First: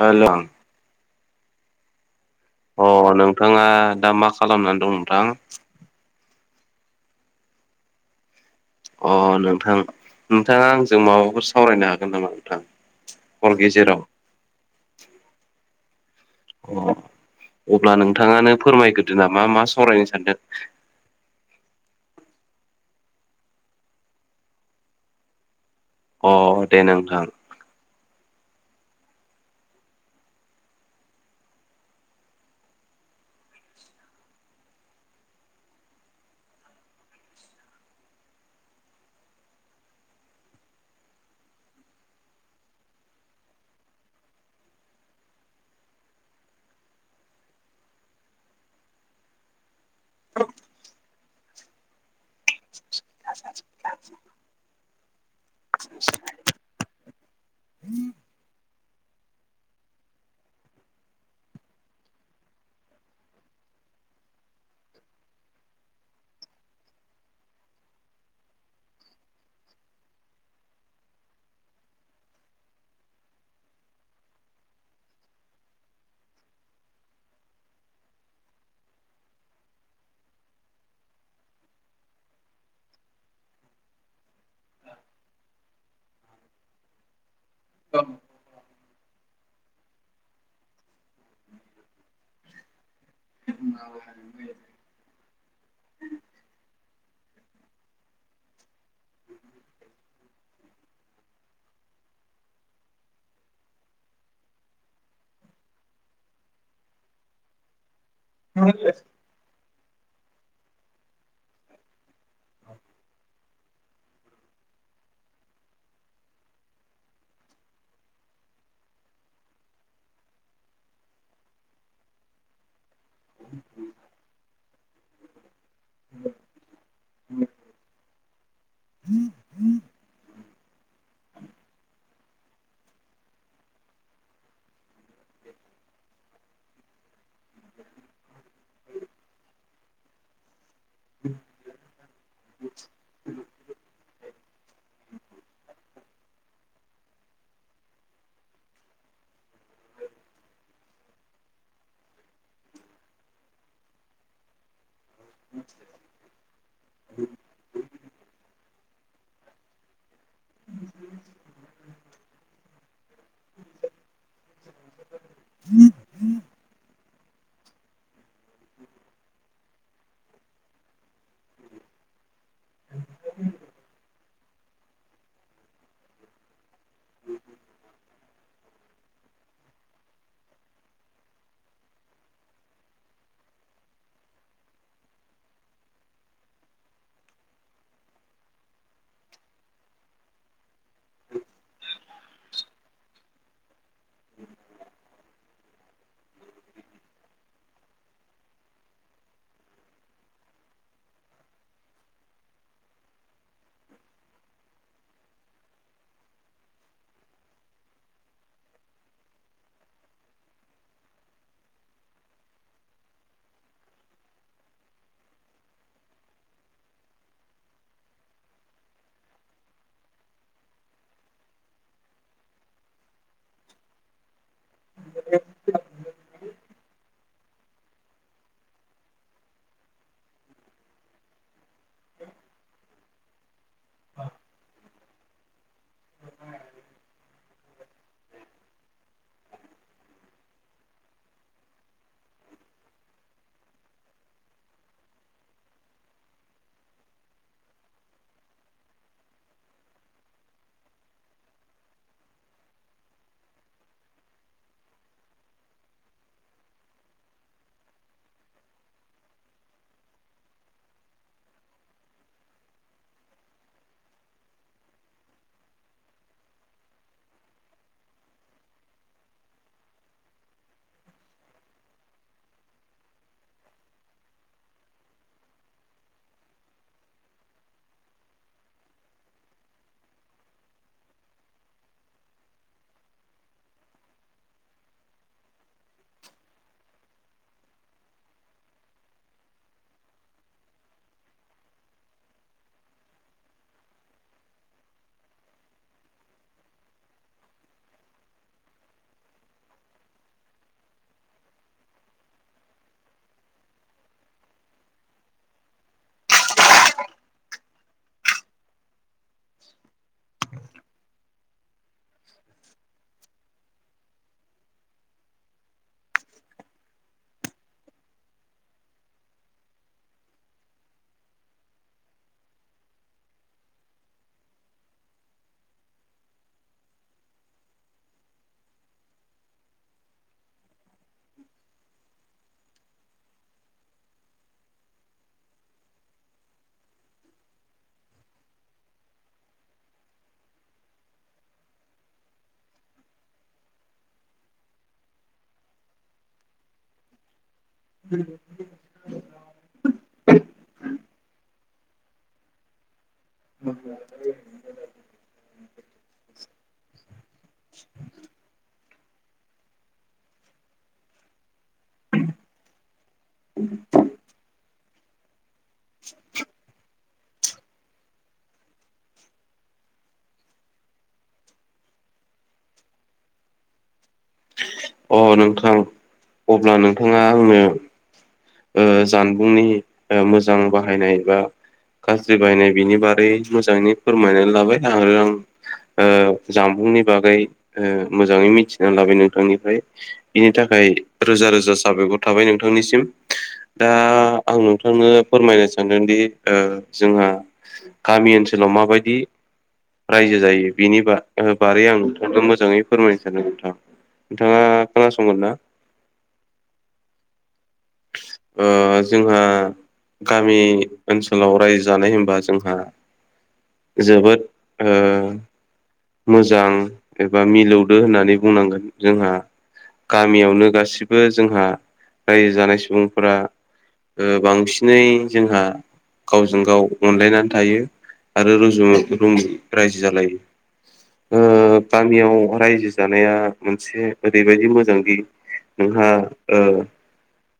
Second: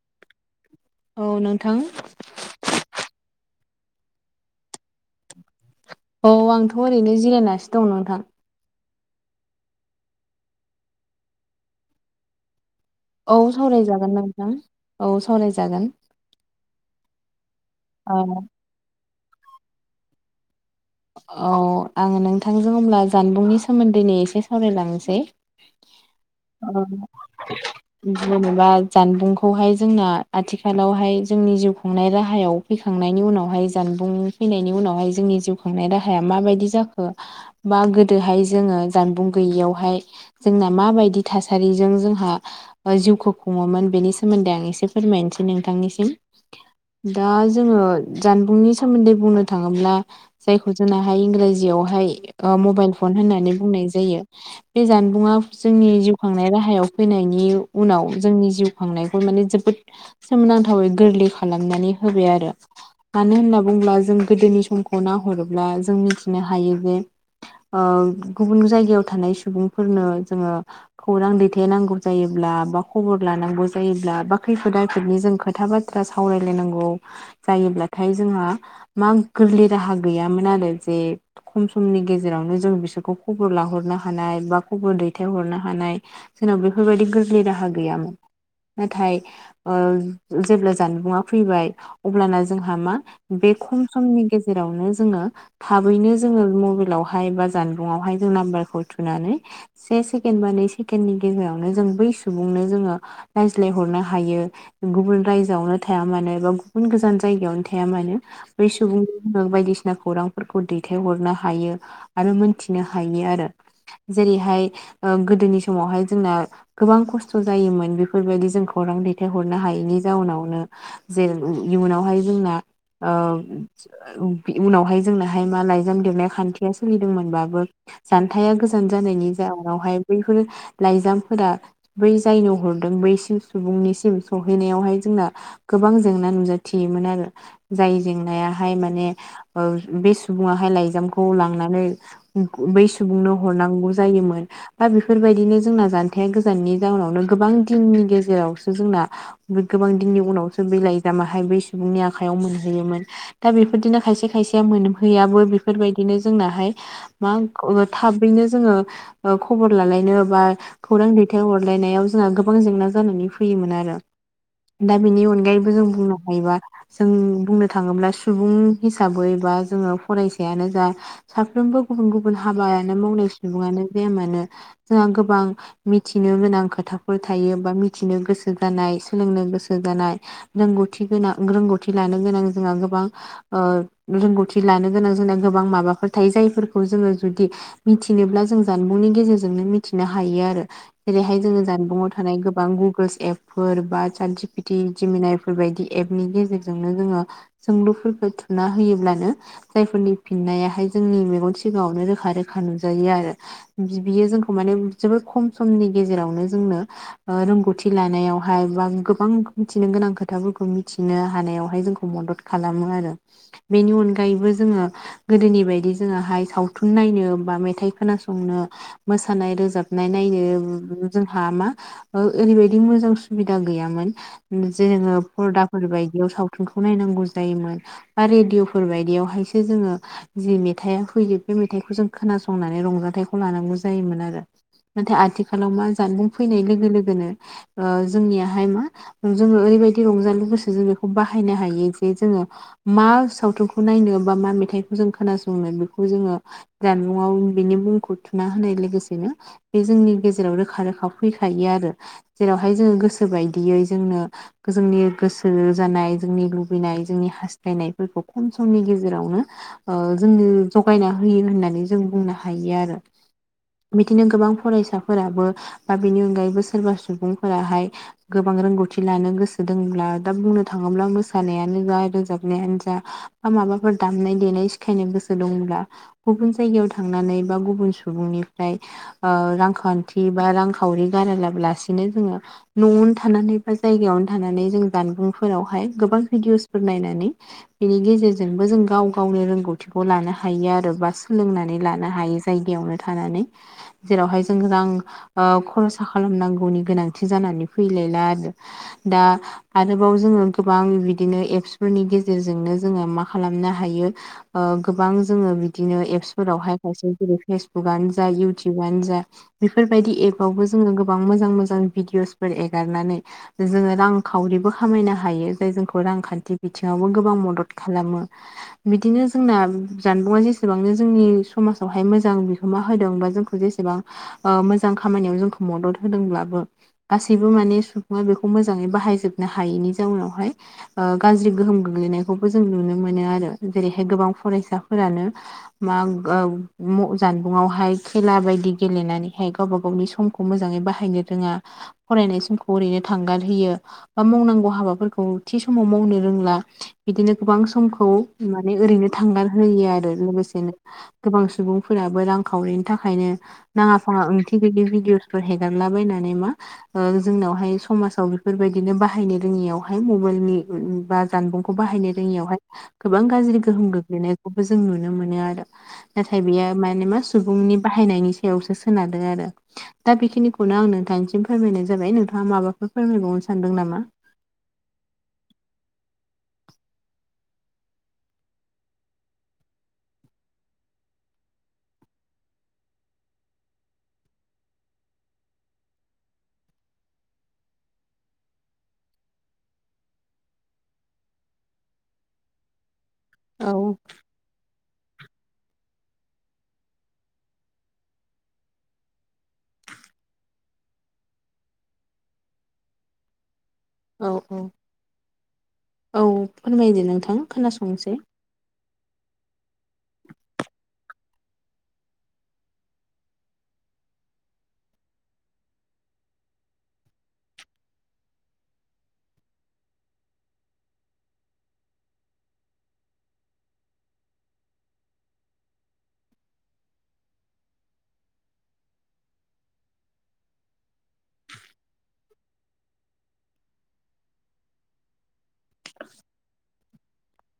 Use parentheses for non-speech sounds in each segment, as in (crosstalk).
Hello. औ नोंथां। अ नोंथाङा दा मा खालामनानै दं नोंथां। औ आंथ' ओरैनो जिरायनासो दं नोंथां। अ नोंथां नोंथाङा आंजों माबाफोर सावरायनो हागोन नामा नोंथां? औ हर गेजेराव सावरायजागोन न नोंथां औ सावरायजागोन। अ अब्ला औ नोंथाङानो फोरमायग्रोदो नामा मा सावरायनो सानदों? औ आङो नोंथांजों अब्ला जानबुंनि सोमोन्दै एसे सावरायलांनोसै। अ दे नोंथां (unintelligible) जेनेबा जानबुंखौहाय जोंना आथिखालावहाय जोंनि जिउ खुंनाय राहायाव फैखांनायनि उनावहाय जानबुं फैनायनि उनावहाय जोंनि जिउ खांनाय राहाया माबादि जाखो? बा गोदोहाय जोङो जानबुं गैयियावहाय। जोंना माबादि थासारिजों जोंहा जिउखौ खुङोमोन बेनि सोमोन्दै आं एसे फोरमायनोसै नोंथांनिसिम दा जोङो जानबुंनि सोमोन्दै बुंनो थाङोब्ला। जायखौ जोंनाहाय इंराजियावहाय मबाइल फन होननानै बुंनाय जायो। बे जानबुंआ जोंनि जिउ खांनाय राहायाव फैनायनि उनाव जोंनि जिउ खांनायखौ माने जोबोद सोमोनांथावै गोरलै खालामनानै होबाय आरो। मानो होनना बुङोब्ला जों गोदोनि समखौ नाहरोब्ला जों मिथिनो हायो जे गुबुन जायगायाव थानाय सुबुंफोरनो जोङो। खौरां दैथेनांगौ जायोब्ला बा खबर लानांगौ जायोब्ला बा खैफोद आफैफोदनि जों खोथा बा ब सावरायलायनांगौ जायोब्लाथाय जोंहा मा गोरलै राहा गैयामोन आरो जे खम समनि गेजेरावनो जों बिसोरखौ खबर लाहरनो हानाय बा खबर दैथायहरनो हानाय। जोंनाव बेफोरबायदि गोरलै राहा गैयामोन। नाथाय जेब्ला जानबुं आं फैबाय अब्लाना जोंहा मा बे खम समनि गेजेरावनो। जोङो थाबैनो जोङो मबाइलावहाय बा जानबुंआवहाय जों नाम्बारखौ थुनानै‌ से सेकेण्ड बा नै सेकेण्डनि गेजेरावनो जों बै सुबुंनो जोङो। रायज्लायहरनो हायो। गुबुन रायजोआवनो थाया मानो एबा गुबुन गोजान जायगायावनो थाया मानो। बै सुबुंफोरनो बायदिसिना खौरांफोरखौ दैथायहरनो हायो। आरो मोनथिनो हायो आरो जेरैहाय गोदोनि समावहाय जोंना गोबां खस्थ' जायोमोन बेफोरबादि जों खौरां दैथायहरनो हायैनि जाउनावनो जेरै इयुनावहाय जोंना उनावहाय जोंनाहाय मा लाइजाम देरनाय खान्थिया सोलिदोंमोनबाबो जानथाया गोजान जानायनि जाउनावहाय बैफोर लाइजामफोरा बै जायनो हरदों बै सुबुंनिसिम सहैनायावहाय जोंना गोबां जेंना नुजाथियोमोन आरो जाय जेंनायाहाय माने। बे सुबुङा हाय लाइजामखौ लांनानै बै सुबुंनो हरनांगौ। ओ जायोमोन। बा बेफोरबायदिनो जोंना जानथाया गोजाननि जाउनावनो गोबां दिननि गेजेरावसो जोंना। गोबां दिननि उनावसो बे लाइजामाहाय बै सुबुंनि आखायाव मोनहैयोमोन दा बेफोरदिनो खायसे खायसेया मोनहैयाबो बेफोरबादिनो जोंनाहाय मा थाबैनो जोङो खबर लालायनो बा खौरां दैथाय हरलायनायाव जोंहा गोबां जेंना जानानै फैयोमोन आरो दा बेनि अनगायैबो जों बुंनो हायोबा जों बुंनो थाङोब्ला सुबुं। हिसाबै बा जोङो फरायसायानो जा साफ्रोमबो गुबुन गुबुन हाबायानो मावनाय सुबुङानो जाया मानो जोंहा गोबां मिथिनो गोनां खोथाफोर थायो बा मिथिनो गोसो जानाय सोलोंनो गोसो जानाय रोंगौथि गोनां रोंगौथि लानो गोनां जोंहा गोबां ओ रोंगौथि लानो गोनां जोंना गोबां माबाफोर थायो जायफोरखौ जोङो जुदि मिथिनोब्ला जों जानबुंनि गेजेरजोंनो मिथिनो हायो आरो जेरैहाय जोङो जानबुंआव थानाय गोबां गुगोल्स एपफोर बा सान्थि पिथि जमिना बेफोरबायदि एपनि गेजेरजोंनो जोङो सोंलुफोरखौ थुना होयोब्लानो जायफोरनि फिननायाहाय जोंनि मेगन सिगाङावनो रोखा रोखा नुजायो आरो बियो जोंखौ माने जोबोद खम समनि गेजेरावनो जोंनो ओ रोंगौथि लानायावहाय बा गोबां मिथिनो गोनां खोथाफोरखौ मिथिनो हानायावहाय जोंखौ मदद खालामो आरो बेनि अनगायैबो जोङो गोदोनि बायदि जोङाहाय सावथुन नायनो बा मेथाइ खोनासंनो मोसानाय रोजाबनाय नायनो जोंहा मा ओरैबायदि मोजां सुबिदा गैयामोन जोङो फरदाफोर बायदियाव सावथुनखौ नायनांगौ जायोमोन बा रेडिअफोर बायदियावहायसो जोङो जि मेथाइआ फैयो बे मेथाइखौ जों खोनासंनानै रंजाथाइखौ लानांगौ जायोमोन आरो नाथाय आथिखालाव मा जानबुं फैनाय लोगो लोगोनो ओ जोंनियाहाय मा जोङो ओरैबायदि रंजालि गोसोजों जों बेखौ बाहायनो हायो जे जोङो मा सावथुनखौ नायनो बा मा मेथाइखौ जों खोनासंनो बेखौ जोङो जानबुङाव बिनि मुंखौ थुना होनाय लोगोसेनो बे जोंनि गेजेराव रोखा रोखा फैखायो आरो जेरावहाय जोङो गोसो बायदियै जोंनो जोंनि गोसो जानाय जोंनि लुबैनाय जोंनि हास थायनायफोरखौ खम समनि गेजेरावनो ओ जोंनो जगायना होयो होननानै जों बुंनो हायो आरो मिदिनो गोबां फरायसाफोराबो बा बेनि अनगायैबो सोरबा सुबुंफोराहाय गोबां रोंगौथि लानो गोसो दोङब्ला दा बुंनो थाङोब्ला मोसानायानो जा रोजाब नायानो जा बा माबाफोर दामनाय देनाय सिखायनो गोसो दंब्ला गुबुन जायगायाव थांनानै बा गुबुन सुबुंनिफ्राय ओ रांखान्थि बा रांखावरि गारालासिनो जोङो न'आवनो थानानै बा जायगायावनो थानानै जों जानबुंफोरावहाय गोबां भिडिअफोर नायनानै बेनि गेजेरजोंबो जों गाव गावनि रोंगौथिखौ लानो हायो आरो बा सोलोंनानै लानो हायो जायगायावनो थानानै जेरावहाय जों रां खरसा खालामनांगौनि गोनांथि जानानै फैलायला आरो दा आरोबाव जोङो गोबां बिदिनो एपसफोरनि गे जेरजोंनो जोङो मा खालामनो हायो गोबां जोङो बिदिनो एपसफोरावहाय खायसे जेरै फेसबुकनो जा इयउटुबनो जा बेफोरबायदि एबावबो जोङो गोबां मोजां मोजां भिदिअसफोर एगारनानै जोङो रांखावरिबो खामायनो हायो जाय जोंखौ रांखान्थि बिथिं आवबो गोबां मदद खालामो बिदिनो जोंना जानबुंआ जेसेबांनो जोंनि समाजावहाय मोजां बिहोमा होदों बा जों खौ जेसेबां मोजां खामानियाव जोंखौ मदद होदोंब्लाबो गासैबो माने सुबुङा बेखौ मोजाङै बाहायजोबनो हायैनि जाउनावहाय ओ गाज्रि गोहोम गोग्लैनायखौबो जों नुनो मोनो आरो जेरैहाय गोबां फरायसाफोरानो मा जानबुङावहाय खेला बायदि गेलेनानैहाय गावबा गावनि सम खौ मोजाङै बाहायनो रोङा फरायनाय समखौ ओरैनो थांगार होयो बा मावनांगौ हाबाफोरखौ थि समाव मावनो रों ला बिदिनो गोबां समखौ मा ने ओरैनो थांगार होयो आरो लोगोसेनो गोबां सुबुंफोराबो रांखावरिनि थाखायनो नाङा फाङा ओंथि गैयि भिदिअसफोर हेगारलाबायनानै मा जोंनावहाय समाजाव बेफोरबायदिनो बाहायनो रोङियावहाय मबाइलनि बा जानबुंखौ बाहायनो रोङियावहाय गोबां गाज्रि गोहोम गोग्लैनायखौबो जों नुनो मोनो आरो। नाथाय बेयो माने मा सुबुंनि बाहायनायनि सायावसो सोनारदों आरो। दा बेखिनिखौनो आं नोंथांनिसिम फोरमायनाय जाबाय नोंथाङा माबाफोर फोरमायबावनो सानदों नामा? अ नोंथां अब्ला नोंथाङा आंनो। जानबुंनि मोजां बाहायनाय बा गाज्रि बायनाय बिनि बारै मोजाङै फोरमायनानै लाबाय आरो आं जामबुंनि बागै मोजाङै मिथिना लाबाय नोंथांनिफ्राय बिनि थाखाय रोजा रोजा साबायखर थाबाय नोंथांनिसिम। दा औ आं नोंथांनो फोरमायनो सानदोंदि जोंहा गामि ओनसोलाव माबायदि रायजो जायो बिनि बा बारै आं नोंथांखौ मोजाङै फोरमायनो सानदों नोंथां। औ औ नोंथाङा खोनासंगोनना? औ फोरमायदो नोंथां खोनासंनोसै। ओ जोंहा गामि ओनसोलाव रायजो जानाय होनबा जोंहा जोबोद ओ मोजां एबा मिलौदो होननानै बुंनांगोन जोंहा गामियावनो गासिबो जोंहा रायजो जानाय सुबुंफोरा ओ बांसिनै जोंहा गावजों गाव अनलायनानै थायो आरो रुजु-रुमु रायजो जालायो। ओ गामियाव रायजो जानाया मोनसे ओरैबायदि मोजांदि नोंहा ओ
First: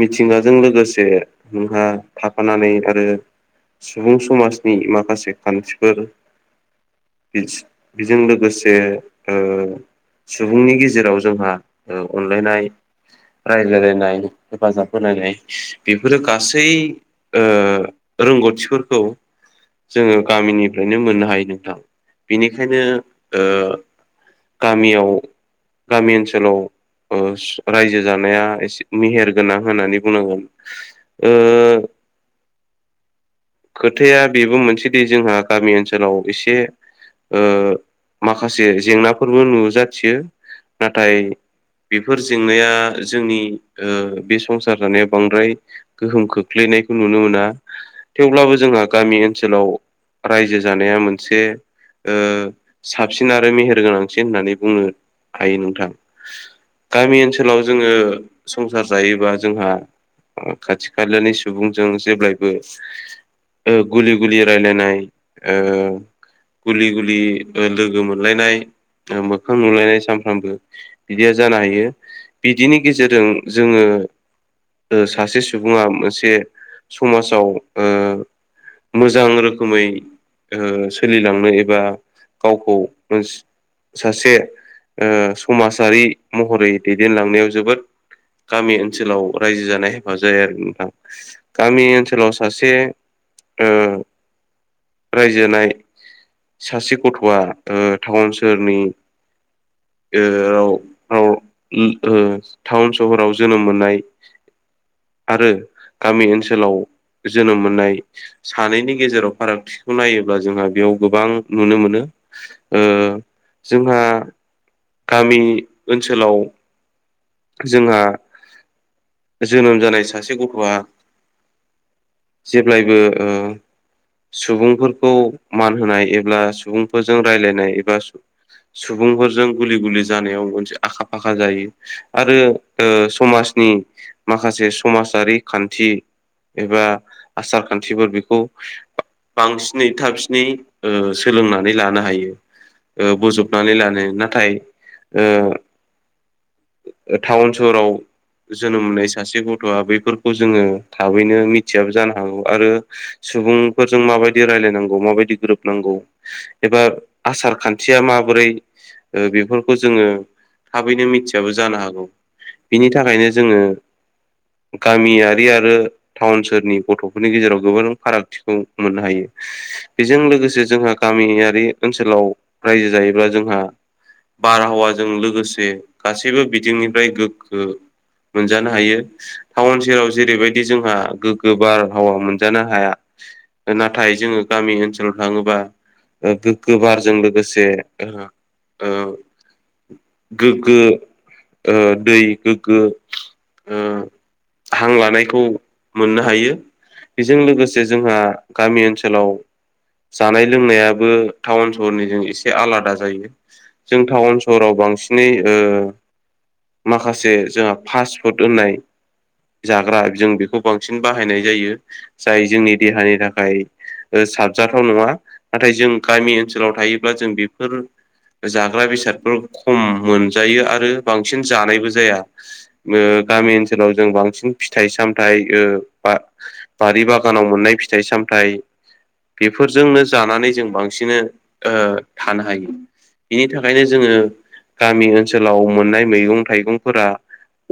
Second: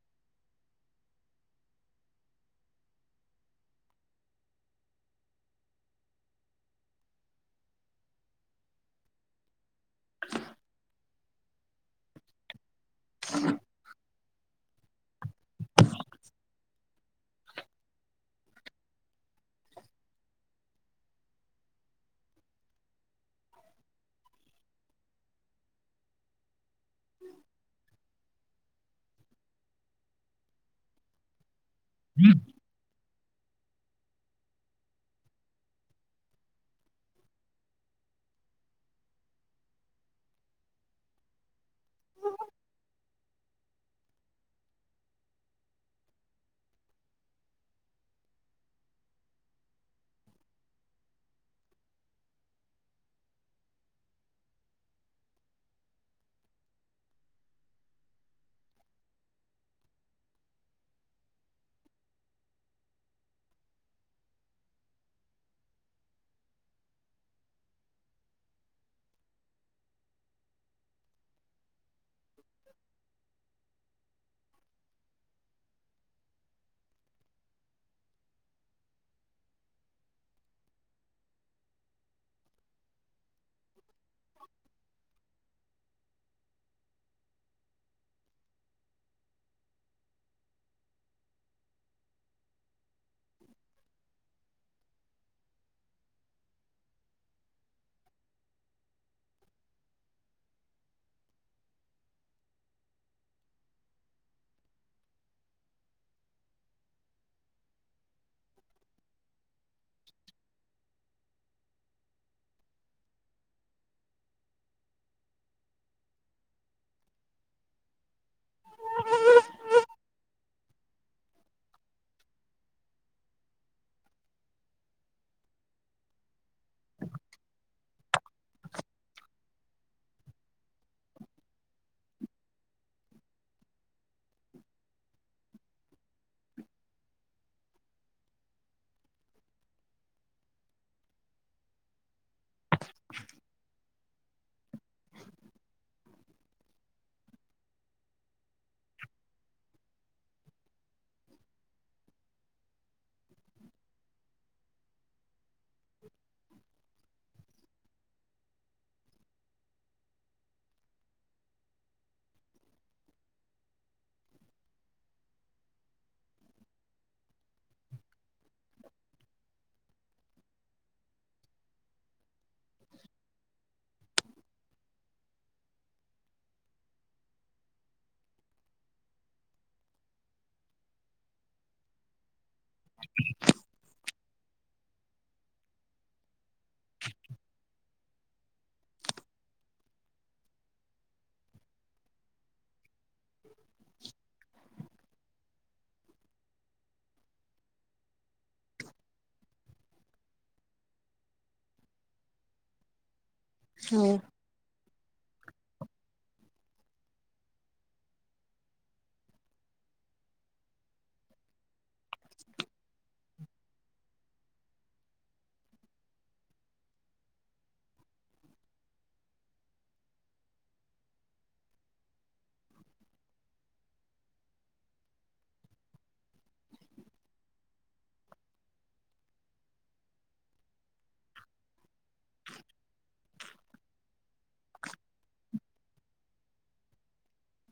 मिथिंगाजों लोगोसे नोंहा थाफानानै आरो सुबुं समाजनि माखासे खान्थिफोर बेजों लोगोसे सुबुंनि गेजेराव जोंहा अनलायनाय रायलायलायनाय। हेफाजाब होनोलायनाय बेफोरो गासै रोंगौथिफोरखौ जोङो गामिनिफ्रायनो मोननो हायो नोंथां बेनिखायनो ओ गामियाव गामि ओनसोलाव रायजो जानाया एसे मेहेर गोनां होननानै बुंनांगोन, ओ (unintelligible) खोथाया बेबो मोनसेदि जोंहा गामि ओनसोलाव एसे माखासे जेंनाफोरबो नुजाथियो। नाथाय बेफोर जेंनाया जोंनि बे संसार जानायाव बांद्राय गोहोम खोख्लैनायखौ नुनो मोना। थेवब्लाबो जोंहा गामि ओनसोलाव रायजो जानाया मोनसे साबसिन आरो मेहेर गोनांसिन होननानै बुंनो हायो नोंथां। गामि ओनसोलाव जोङो संसार जायोबा जोंहा खाथि खालानि सुबुंजों जेब्लायबो गुलि गुलि रायलायनाय। गुलि गुलि लोगो मोनलायनाय मोखां नुलायनाय सानफ्रामबो। बिदिया जानो हायो बिदिनि गेजेरजों जोङो सासे सुबुङा मोनसे समाजाव मोजां रोखोमै सोलिलांनो एबा गावखौ मोन। सासे समाजारि महरै दैदेनलांनायाव जोबोद गामि ओनसोलाव रायजो जानाय हेफाजाब जायो आरो नोंथां। गामि ओनसोलाव सासे रायजोनाय सासे गथ'आ टाउन सोहोरनि ओ औ औ उम ओ टाउन सहराव जोनोम मोननाय आरो गामि ओनसोलाव जोनोम मोननाय सानैनि गेजेराव फारागथिखौ नायोब्ला जोंहा बेयाव गोबां नुनो मोनो। ओ जोंहा गामि ओनसोलाव जोंहा जोनोम जानाय सासे गथ'आ जेब्लायबो ओ सुबुंफोरखौ मान होनाय एबा सुबुंफोरजों रायलायनाय एबा सुबुंफोरजों गुलि गुलि जानायाव मोनसे आखा फाखा जायो आरो ओ समाजनि माखासे समाजारि खान्थि एबा आसार खान्थिफोर बेखौ बांसिनै थाबसिनै सोलोंनानै लानो हायो। ओ बोजबनानै लानो नाथाय ओ टाउन सहराव जोनोम मोननाय सासे गथ'आ बेफोरखौ जोङो थाबैनो मिथियाबो जानो हागौ आरो सुबुंफोरजों माबायदि रायलायनांगौ माबायदि गोरोब नांगौ एबा आसार खान्थिया माबोरै ओ बेफोरखौ जोङो थाबैनो मिथियाबो जानो हागौ। बिनि थाखायनो जोङो गामियारि आरो टाउन सोहोरनि गथ'फोरनि गेजेराव गोबां फारागथिखौ मोननो हायो। बेजों लोगोसे जोंहा गामियारि ओनसोलाव रायजो जायोब्ला जोंहा बारहावाजों लोगोसे गासैबो बिथिंनिफ्राय गोग्गो मोनजानो हायो टाउन सेराव जेरैबायदि जोंहा गोग्गो बार हावा मोन जानो हाया नाथाय जोङो गामि ओनसोलाव थाङोबा गोग्गो बारजों लोगोसे ओ गोग्गो ओ दै गोग्गो ओ हां लानायखौ मोननो हायो बेजों लोगोसे जोंहा गामि ओनसोलाव जानाय लोंनायाबो टाउन सहरनिजों एसे आलादा जायो जों औ टाउन स सहराव बांसिनै ओ माखासे जोंहा फास्ट फुड होननाय जाग्रा जों बेखौ बांसिन बाहायनाय जायो जाय जोंनि देहानि थाखाय साबजाथाव नङा नाथाय जों गामि ओनसोलाव थायोब्ला जों बेफोर जाग्रा बेसादफोर खम मोनजायो आरो बांसिन जानायबो जाया। ओ गामि ओनसोलाव जों बांसिन फिथाइ सामथाइ ओ बा बारि बागानाव मोननाय फिथाइ सामथाइ बेफोरजोंनो जानानै जों बांसिनै ओ थानो हायो। बिनि थाखायनो जोङो गामि ओनसोलाव मोननाय मैगं थाइगंफोरा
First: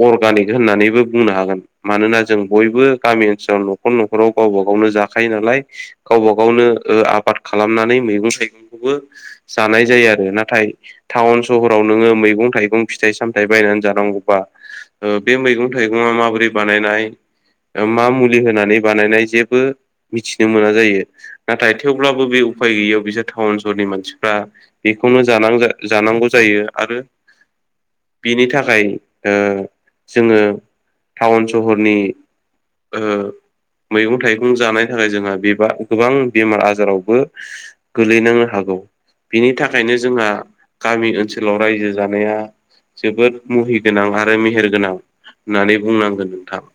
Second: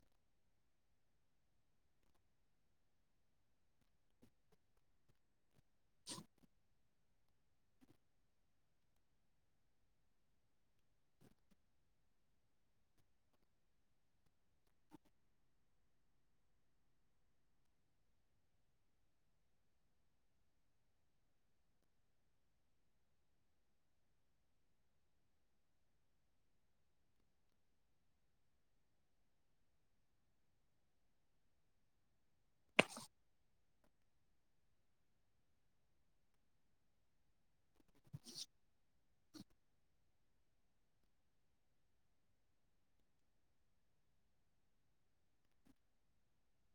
अर्गानिक होननानैबो बुंनो हागोन। मानोना जों बयबो गामि ओनसोलाव न'खर न'खराव गावबा गावनो जाखायो नालाय। गावबा गावनो ओ आबाद खालामनानै मैगं थाइगंखौबो जानाय जायो आरो ना। नाथाय टाउन सहराव नोङो मैगं थाइगं फिथाइ सामथाइ बायनानै जानांगौबा ओ बे मैगं थाइगङा माबोरै बानायनाय मा मुलि होनानै बानायनाय जेबो मिथिनो मोना जायो। नाथाय थेवब्लाबो बे उफाय गैयियाव बिसोर टाउन सहरनि मानसिफ्रा बे बेखौनो जानांगौ जायो आरो। बिनि थाखाय ओ जोङो टाउन सहरनि ओ मैगं थाइगं जानाय थाखाय जोंहा बेबा गोबां बेमार आजारावबो गोलैनांनो हागौ बिनि था फ्रायनो जोंहा गामि ओनसोलाव रायजो जानाया जोबोद मुहिगोनां आरो मेहेरगोनां होननानै बुंनांगोन नोंथां।